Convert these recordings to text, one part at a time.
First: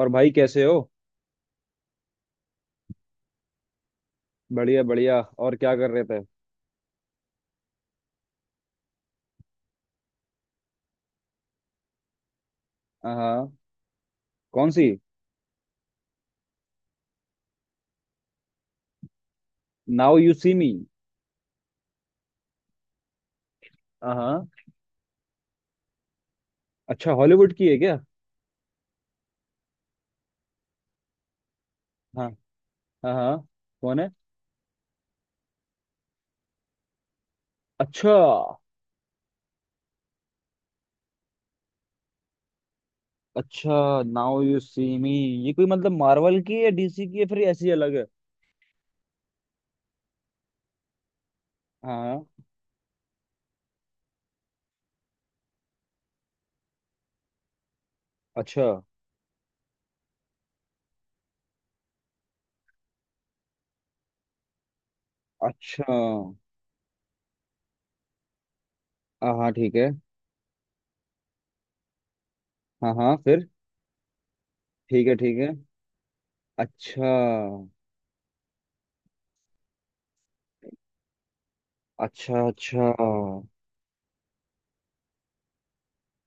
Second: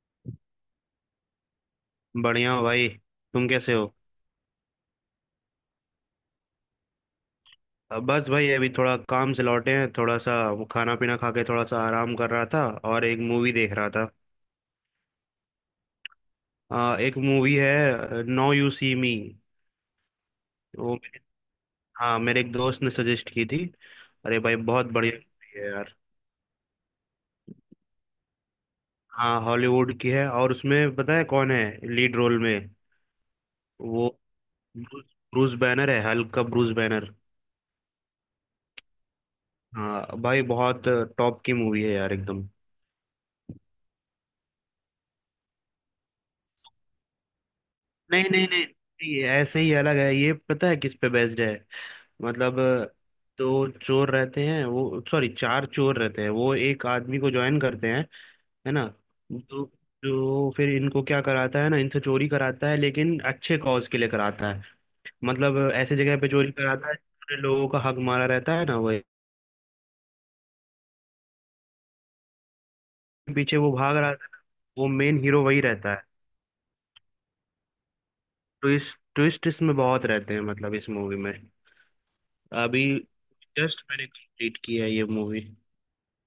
और भाई कैसे हो। बढ़िया हो भाई। तुम कैसे हो? बढ़िया बढ़िया। और क्या कर रहे थे? अब बस भाई, अभी थोड़ा काम से लौटे हैं, थोड़ा सा वो खाना पीना खा के थोड़ा सा आराम कर रहा था और एक हाँ। मूवी देख रहा था। कौन सी? एक मूवी है, now you see me. Now you see me. वो। हाँ, मेरे एक दोस्त ने सजेस्ट की थी। अरे हाँ, भाई बहुत बढ़िया मूवी है यार। अच्छा हॉलीवुड की है क्या? हाँ, हॉलीवुड की है, और उसमें पता है कौन है, लीड हाँ रोल में? हाँ हाँ। कौन वो, है? ब्रूस, ब्रूस बैनर है, हल्क का ब्रूस बैनर। अच्छा। हाँ भाई, बहुत टॉप की मूवी है यार एकदम। अच्छा नाउ यू सी मी। ये कोई मतलब मार्वल की है, डीसी की है, फिर ऐसी अलग है? नहीं नहीं नहीं नहीं, ऐसे ही अलग है। ये पता है किस पे बेस्ड है? हाँ हाँ, मतलब दो चोर रहते हैं वो सॉरी चार चोर रहते हैं, वो एक आदमी को ज्वाइन करते हैं, अच्छा। है ना? तो जो फिर इनको क्या कराता है ना, इनसे चोरी कराता है, लेकिन अच्छे कॉज के लिए कराता है। मतलब अच्छा ऐसे जगह पे चोरी कराता है जिसमें लोगों का हक मारा रहता है ना, वही। हाँ हाँ ठीक है। हाँ हाँ फिर? पीछे वो भाग रहा है, वो ठीक है मेन ठीक हीरो है। वही रहता है। अच्छा। ट्विस्ट ट्विस्ट इसमें बहुत रहते हैं, मतलब इस मूवी में। अच्छा अभी अच्छा। जस्ट मैंने कंप्लीट किया है ये मूवी।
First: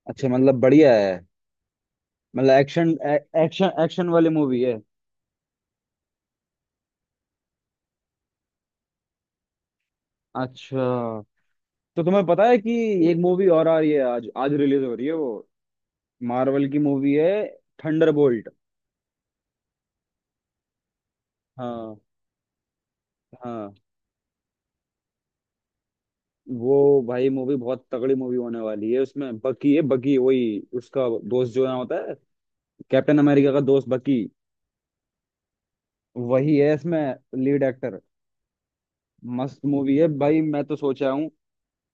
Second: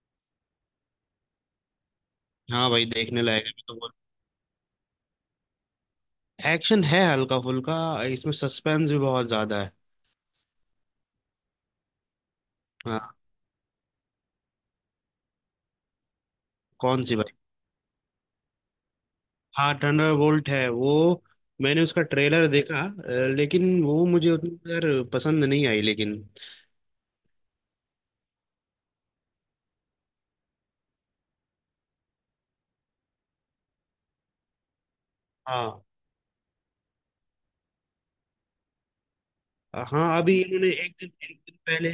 अच्छा मतलब बढ़िया है। मतलब हाँ भाई, एक्शन, देखने लायक है। एक्शन एक्शन वाली मूवी है? एक्शन है हल्का फुल्का, इसमें सस्पेंस भी बहुत ज्यादा है। अच्छा। तो तुम्हें पता है कि हाँ। एक मूवी और आ रही है, आज आज रिलीज हो रही है वो। मार्वल की कौन मूवी सी है। भाई? थंडरबोल्ट। हाँ, थंडरबोल्ट है वो। मैंने हाँ। उसका ट्रेलर देखा, हाँ लेकिन वो मुझे उतनी यार पसंद नहीं आई, लेकिन। वो भाई मूवी बहुत तगड़ी मूवी होने वाली है। उसमें बकी है, बकी वही उसका दोस्त जो ना होता है, कैप्टन अमेरिका का दोस्त बकी। हाँ, वही है इसमें लीड एक्टर। मस्त मूवी है हाँ। भाई, अभी मैं इन्होंने तो एक सोचा दिन, हूँ। एक दिन पहले,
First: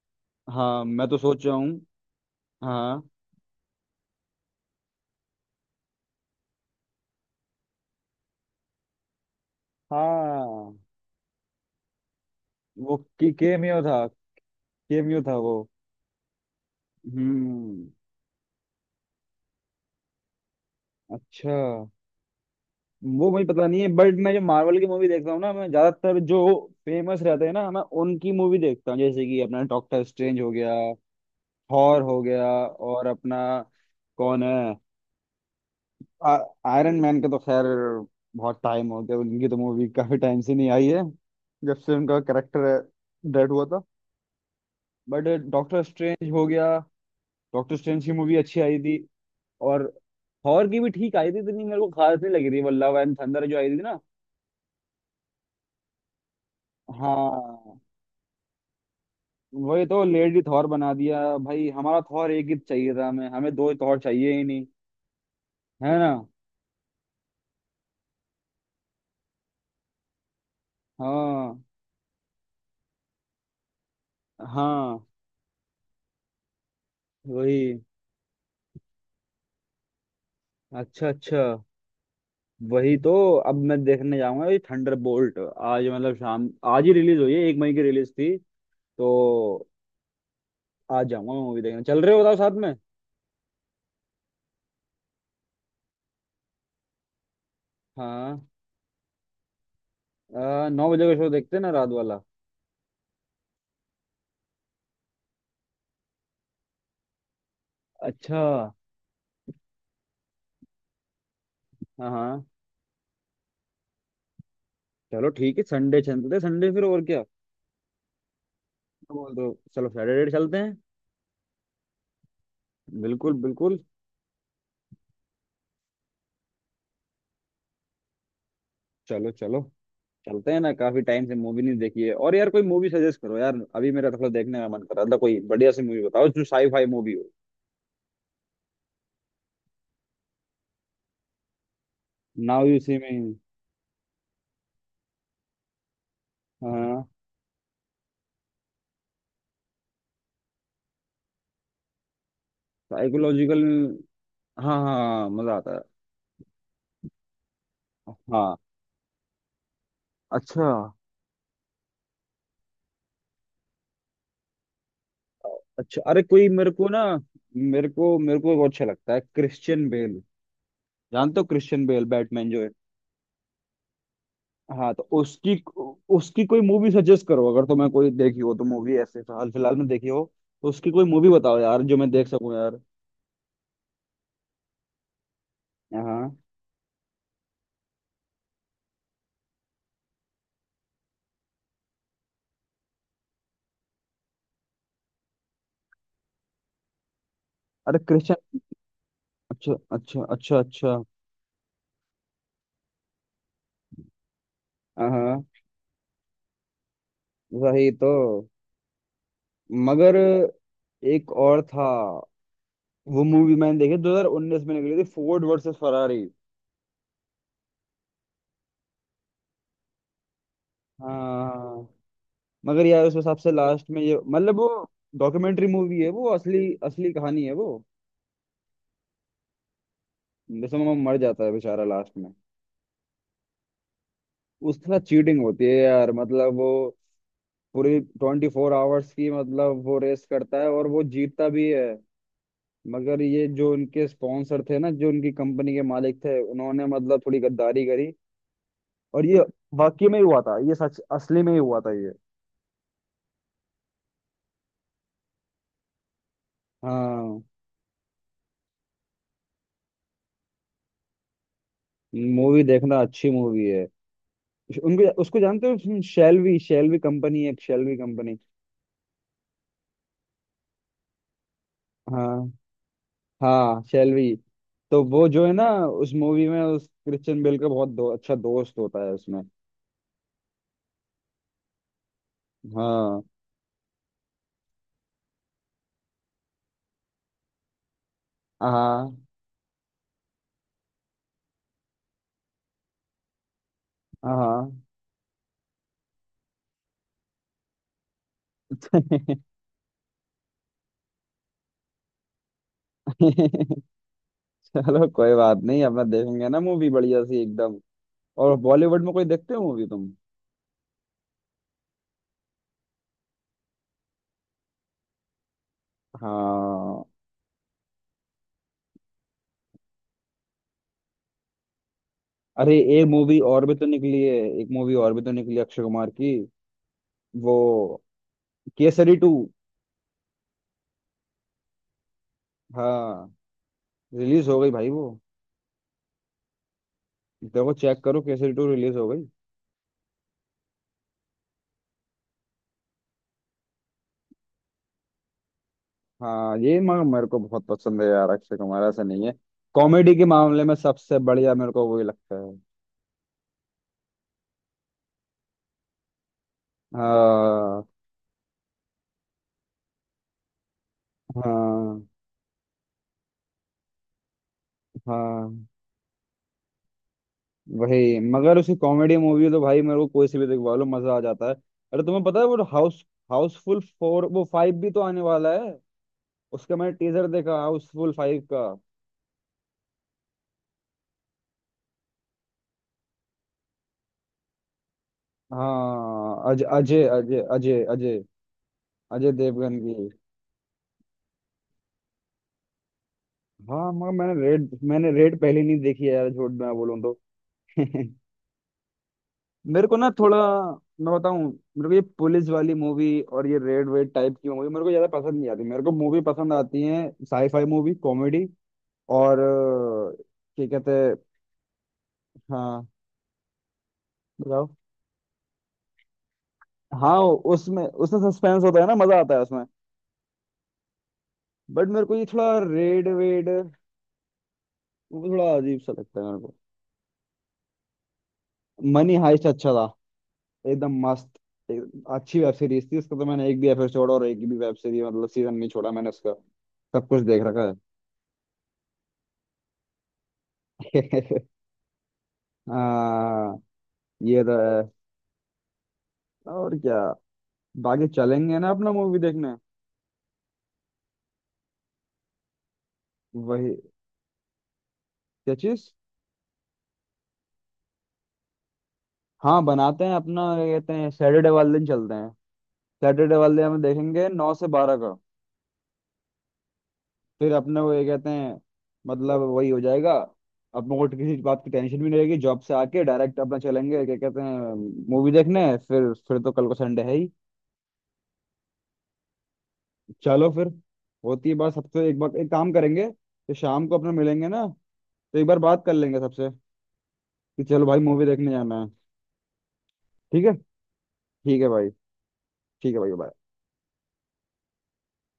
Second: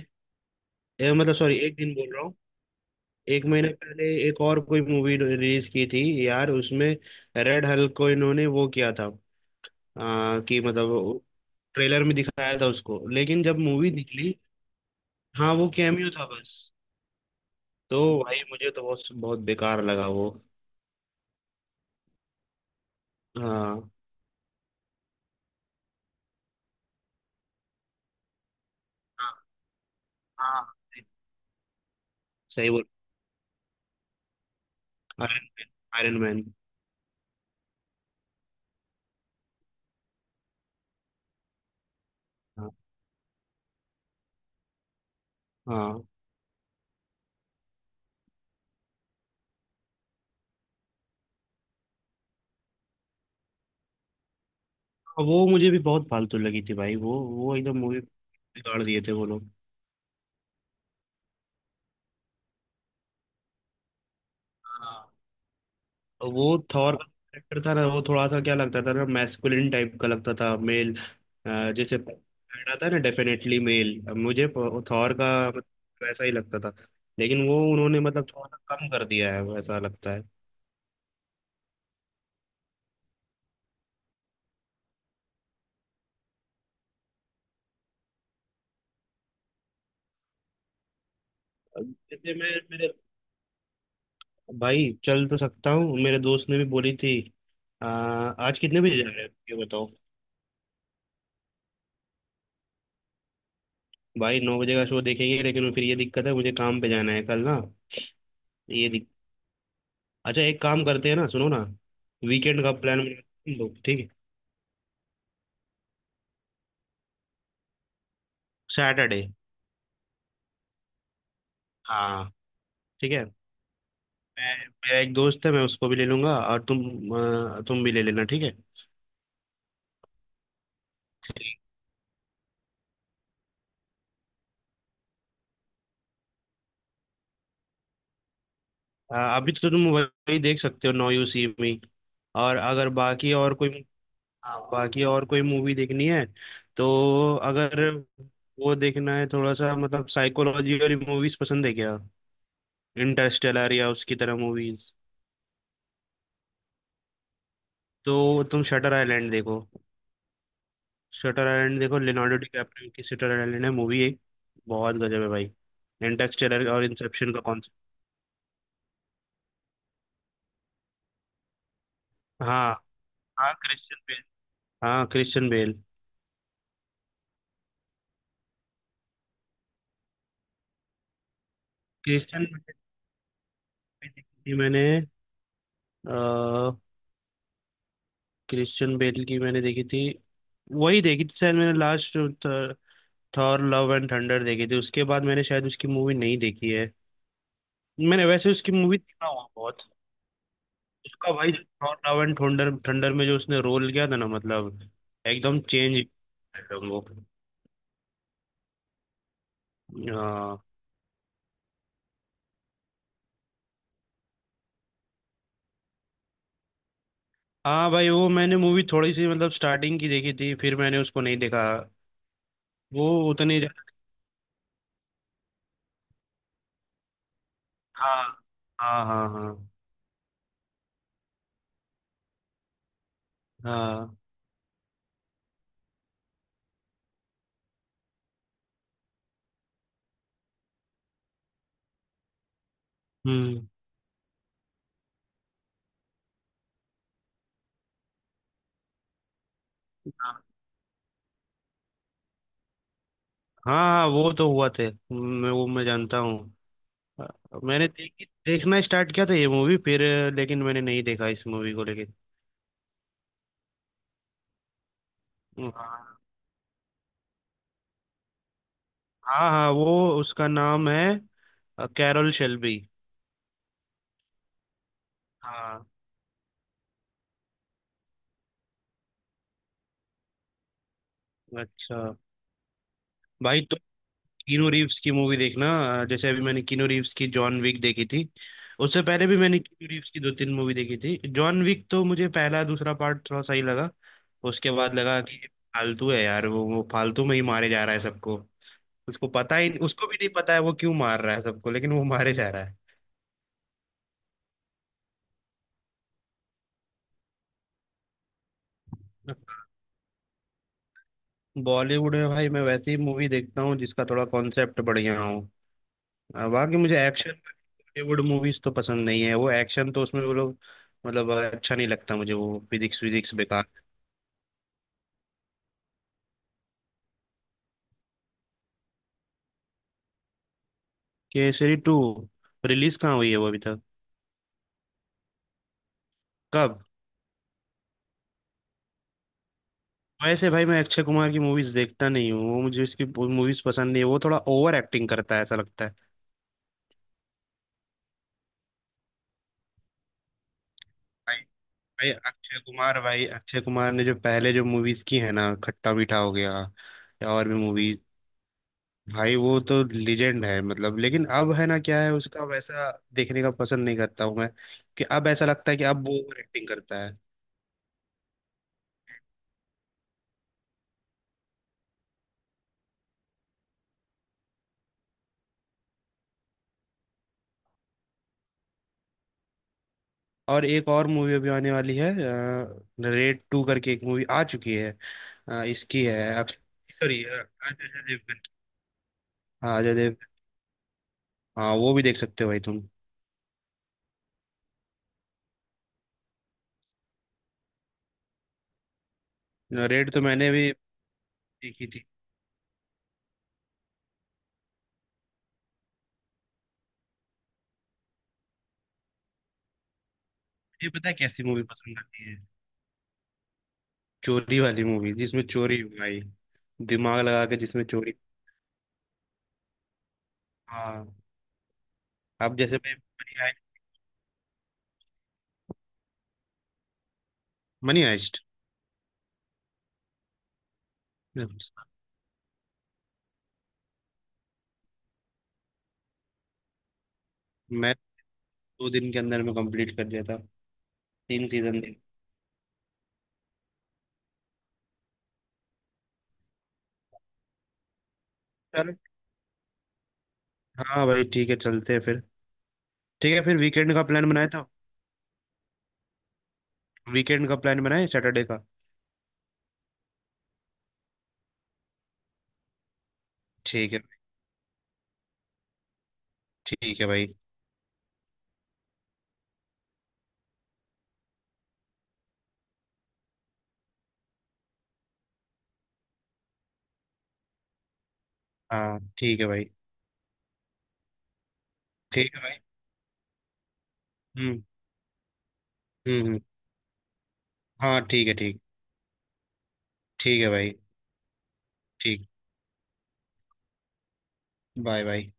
हाँ मैं तो मतलब सोचा सॉरी, हूँ। एक दिन बोल रहा हूँ, हाँ एक महीने पहले एक और कोई मूवी रिलीज की थी यार, उसमें रेड हल्क को इन्होंने वो किया था। कि हाँ मतलब ट्रेलर में दिखाया था वो उसको, की लेकिन जब केमियो मूवी था, निकली, केमियो था हाँ, वो। वो कैमियो था बस। हम्म। तो भाई मुझे तो बहुत बहुत बेकार लगा वो। अच्छा, वो मुझे पता नहीं है हाँ, बट मैं जो मार्वल की मूवी देखता हूँ ना, मैं ज्यादातर जो फेमस रहते हैं ना, मैं उनकी मूवी देखता हूँ। जैसे हाँ, कि अपना डॉक्टर स्ट्रेंज हो हाँ, गया, थॉर हो गया, सही बोल। और अपना कौन है? Iron Man. आयरन आ, मैन। आयरन मैन का तो खैर बहुत टाइम हो गया, उनकी तो मूवी काफी टाइम से नहीं आई है जब से उनका हाँ, करेक्टर डेड हुआ था। बट डॉक्टर हाँ। स्ट्रेंज हो गया, डॉक्टर स्ट्रेंज की मूवी अच्छी आई थी। और थॉर की भी ठीक आई थी, इतनी मेरे को खास नहीं लगी थी वो लव एंड थंडर जो आई थी ना। और वो मुझे भी बहुत फालतू लगी थी भाई, वो एकदम हाँ मूवी बिगाड़ दिए थे वो लोग। वही तो, लेडी थॉर बना दिया भाई। हमारा थॉर एक ही चाहिए था हमें, हमें दो थॉर चाहिए ही नहीं। हाँ। है ना? और वो थॉर का कैरेक्टर था ना, वो थोड़ा सा क्या लगता था ना, मैस्कुलिन टाइप का लगता था, मेल हाँ जैसे पहना था ना, डेफिनेटली मेल मुझे हाँ। थॉर का मतलब वैसा ही लगता था। लेकिन वो वही। उन्होंने मतलब थोड़ा सा कम कर दिया है, वैसा लगता है। अच्छा अच्छा। वही तो। अब मैं देखने जाऊंगा ये थंडर बोल्ट आज, मतलब शाम। आज ही रिलीज हुई है, 1 मई की रिलीज थी। तो आज जाऊंगा मैं मूवी देखने, चल रहे हो जैसे बताओ साथ मैं में? मेरे भाई, चल तो सकता हूँ, मेरे दोस्त ने भी बोली थी। हाँ। आज कितने बजे जा रहे हैं ये बताओ? 9 बजे का शो देखते हैं ना, रात वाला। भाई 9 बजे का शो देखेंगे, लेकिन फिर ये दिक्कत है, मुझे काम पे जाना है कल ना। अच्छा। ये दिक... अच्छा एक काम करते हैं ना, सुनो ना, हाँ हाँ। वीकेंड का प्लान बनाते हैं हम लोग, ठीक है? चलो ठीक है, संडे चलते हैं, संडे फिर और क्या? सैटरडे। बोल दो। चलो सैटरडे चलते हैं। हाँ, ठीक है। बिल्कुल बिल्कुल। मैं मेरा एक दोस्त है, मैं उसको भी ले लूंगा, और तुम, तुम भी ले लेना, ठीक है। चलो चलो। चलते हैं ना, काफी टाइम से मूवी नहीं देखी है। और यार कोई मूवी सजेस्ट करो यार, अभी मेरा थोड़ा देखने का मन कर रहा था। कोई बढ़िया सी मूवी बताओ जो साई फाई मूवी हो। अभी तो तुम वही देख सकते हो, नौ यू सी में, और नाउ यू अगर सी मी। बाकी और कोई, हाँ, बाकी और कोई मूवी देखनी है हाँ। तो, अगर वो देखना है थोड़ा सा, मतलब साइकोलॉजी वाली मूवीज पसंद है क्या? साइकोलॉजिकल। इंटरस्टेलर या उसकी तरह हाँ मूवीज, हाँ मजा आता है। तो हाँ। तुम शटर आइलैंड देखो। अच्छा। शटर आइलैंड देखो, लियोनार्डो डिकैप्रियो की शटर आइलैंड है मूवी एक, बहुत गजब है भाई। अच्छा, अरे कोई इंटरस्टेलर मेरे और को ना, इंसेप्शन का कॉन्सेप्ट। मेरे को वो अच्छा लगता है क्रिश्चियन बेल। जानते हो क्रिश्चियन बेल, बैटमैन जो है? हाँ, हाँ, क्रिश्चियन बेल। हाँ, तो हाँ, क्रिश्चियन उसकी बेल। उसकी कोई मूवी सजेस्ट करो, अगर तुम्हें कोई देखी हो तो, मूवी ऐसे हाल फिलहाल में देखी हो तो उसकी कोई मूवी बताओ यार जो मैं देख क्रिश्चियन सकूं बेल यार। भी देखी थी मैंने, हाँ। क्रिश्चियन बेल की मैंने देखी थी, वही देखी थी शायद मैंने last. Thor Love and Thunder देखी थी, उसके बाद मैंने शायद उसकी मूवी नहीं देखी है। अरे मैंने वैसे क्रिश्चियन। उसकी मूवी देखा हुआ अच्छा बहुत। अच्छा अच्छा अच्छा। उसका भाई Thor Love and Thunder, Thunder में जो उसने रोल किया था ना, मतलब हाँ एकदम चेंज, एकदम वो। वही तो। मगर हाँ। एक और था, वो मूवी मैंने देखी 2019 में निकली थी, फोर्ड वर्सेस फरारी। हाँ भाई, वो मैंने मूवी थोड़ी सी मतलब स्टार्टिंग की देखी थी, फिर मैंने उसको नहीं देखा। हाँ मगर वो यार उस हिसाब से उतनी, लास्ट में, ये मतलब वो डॉक्यूमेंट्री मूवी है वो, असली असली कहानी है वो। हाँ, हाँ, हाँ, हाँ, जैसे वो मर जाता है बेचारा लास्ट में, हाँ। उसके साथ चीटिंग होती है यार मतलब। वो पूरी 24 आवर्स की, मतलब वो रेस करता है और वो जीतता भी है, मगर ये हम्म। जो उनके स्पॉन्सर थे ना, जो उनकी कंपनी के मालिक थे, उन्होंने मतलब थोड़ी गद्दारी करी। और ये वाकई में ही हुआ हाँ, था ये, सच असली में ही हुआ था ये। हाँ, वो तो हुआ थे, मैं वो, मैं जानता हूँ। हाँ, हाँ मैंने देखी देखना स्टार्ट किया था ये मूवी, फिर लेकिन मैंने नहीं देखा इस मूवी को लेके। मूवी देखना, अच्छी मूवी है। उनको उसको जानते हो हाँ, शेल्वी? शेल्वी कंपनी है एक, शेल्वी कंपनी। हाँ, हाँ, वो उसका नाम है, कैरल हाँ शेल्बी। हाँ शेल्वी। तो वो जो है ना हाँ। उस मूवी में, उस क्रिश्चियन बेल का बहुत अच्छा दोस्त होता है उसमें। अच्छा। हाँ। भाई तो, कीनू रीव्स की मूवी देखना। जैसे अभी मैंने कीनू रीव्स की जॉन विक देखी थी, उससे हाँ पहले भी मैंने कीनू रीव्स की दो तीन मूवी देखी थी। जॉन विक तो मुझे पहला दूसरा पार्ट थोड़ा सही लगा, उसके हाँ। बाद लगा कि ये फालतू है यार, वो फालतू में ही मारे जा रहा है सबको। उसको पता ही, उसको भी नहीं पता है वो क्यों मार रहा है सबको, लेकिन वो मारे जा रहा है। चलो कोई बात नहीं, अब मैं देखेंगे ना मूवी बढ़िया सी एकदम। और बॉलीवुड में कोई देखते हो मूवी तुम? बॉलीवुड में भाई, मैं वैसी मूवी देखता हूँ जिसका थोड़ा कॉन्सेप्ट बढ़िया हो। बाकी मुझे हाँ। एक्शन बॉलीवुड मूवीज तो पसंद नहीं है, वो एक्शन तो उसमें वो लोग, मतलब अच्छा नहीं लगता मुझे, वो अरे फिजिक्स एक विजिक्स मूवी बेकार। और भी तो निकली है, एक मूवी और भी तो निकली है अक्षय कुमार की। वो Kesari two. Kesari two? Release कहाँ हाँ हुई है वो अभी तक? रिलीज हो गई भाई वो। कब? देखो चेक करो, केसरी टू रिलीज हो गई। वैसे भाई मैं अक्षय कुमार की मूवीज देखता नहीं हूँ, वो मुझे इसकी मूवीज पसंद नहीं है, वो थोड़ा ओवर एक्टिंग करता है ऐसा लगता है। हाँ ये मगर मेरे को बहुत पसंद है यार अक्षय कुमार, ऐसा नहीं है। कॉमेडी के मामले में सबसे भाई, बढ़िया मेरे को वही भाई लगता अक्षय है। कुमार, भाई अक्षय कुमार ने जो पहले जो मूवीज की है ना, खट्टा मीठा हो गया या और भी हाँ मूवीज, भाई वो तो लीजेंड है मतलब, लेकिन अब है ना, हाँ क्या है उसका वैसा देखने का पसंद नहीं करता हूँ मैं, कि अब ऐसा हाँ। लगता है कि अब वो ओवर एक्टिंग करता है। वही, मगर उसकी कॉमेडी मूवी है तो भाई मेरे को कोई सी भी दिखवा लो, मजा आ जाता है। अरे तुम्हें पता है वो हाउस, हाउसफुल फोर, वो फाइव भी तो आने वाला है। उसका मैंने टीजर देखा हाउसफुल फाइव का। और एक और मूवी अभी आने वाली है, रेड टू करके एक मूवी आ चुकी है, इसकी है, अब हाँ अज अजय सॉरी अजय अजय अजय अजय, देवगन। अजय देवगन हाँ, अजय की। देव, हाँ, वो भी देख सकते हो भाई तुम। हाँ मगर मैंने रेड, मैंने रेड पहले नहीं देखी है यार, झूठ मैं बोलूँ तो। मेरे को ना रेड तो थोड़ा, मैंने भी मैं बताऊं, देखी मेरे को ये थी। पुलिस वाली मूवी और ये रेड वेड टाइप की मूवी मेरे को ज्यादा पसंद नहीं आती। मेरे को मूवी पसंद आती है साईफाई मूवी, कॉमेडी, और क्या ये कहते पता है हैं? कैसी मूवी पसंद आती है? हाँ, चोरी बताओ। वाली मूवी, जिसमें चोरी हो भाई, हाँ दिमाग लगा के जिसमें उसमें चोरी। उसमें सस्पेंस होता है ना, मजा आता है उसमें। हाँ। बट मेरे को ये थोड़ा अब जैसे भाई, रेड मनी वेड वो हाइस्ट। थोड़ा अजीब सा लगता है मेरे को। मनी हाइस्ट मनी हाइस्ट अच्छा था एकदम मस्त। मैं एक, अच्छी वेब सीरीज थी, उसका तो मैंने एक भी एपिसोड और एक भी वेब सीरीज मतलब सीजन नहीं छोड़ा मैंने उसका। सब कुछ देख रखा तो 2 दिन के अंदर में कंप्लीट कर दिया था, है। 3 सीजन देख। हाँ ये तो है। और क्या, बाकी चलेंगे ना अपना चल, मूवी देखने? हाँ भाई ठीक है, चलते हैं फिर। ठीक है, फिर वही, वीकेंड का प्लान बनाया था, क्या चीज? वीकेंड का प्लान बनाए सैटरडे का। हाँ बनाते हैं अपना क्या कहते हैं, सैटरडे वाले दिन चलते हैं। सैटरडे वाले हम ठीक है। देखेंगे 9 से 12 का। ठीक है भाई। फिर अपने को ये कहते हैं मतलब, वही हो जाएगा। अपने को किसी बात की टेंशन भी नहीं रहेगी, जॉब से आके डायरेक्ट अपना चलेंगे क्या कहते हैं मूवी देखने। फिर तो कल को संडे है ही। हाँ। ठीक है भाई। चलो फिर। होती है बात सबसे एक बार, ठीक है एक भाई। काम करेंगे तो शाम को अपना मिलेंगे हम्म। ना, तो एक बार बात कर लेंगे हम्म, सबसे कि चलो भाई हाँ मूवी ठीक है, देखने ठीक। जाना है। ठीक ठीक है है। भाई। ठीक है भाई। ठीक। ठीक है भाई bye। Bye bye.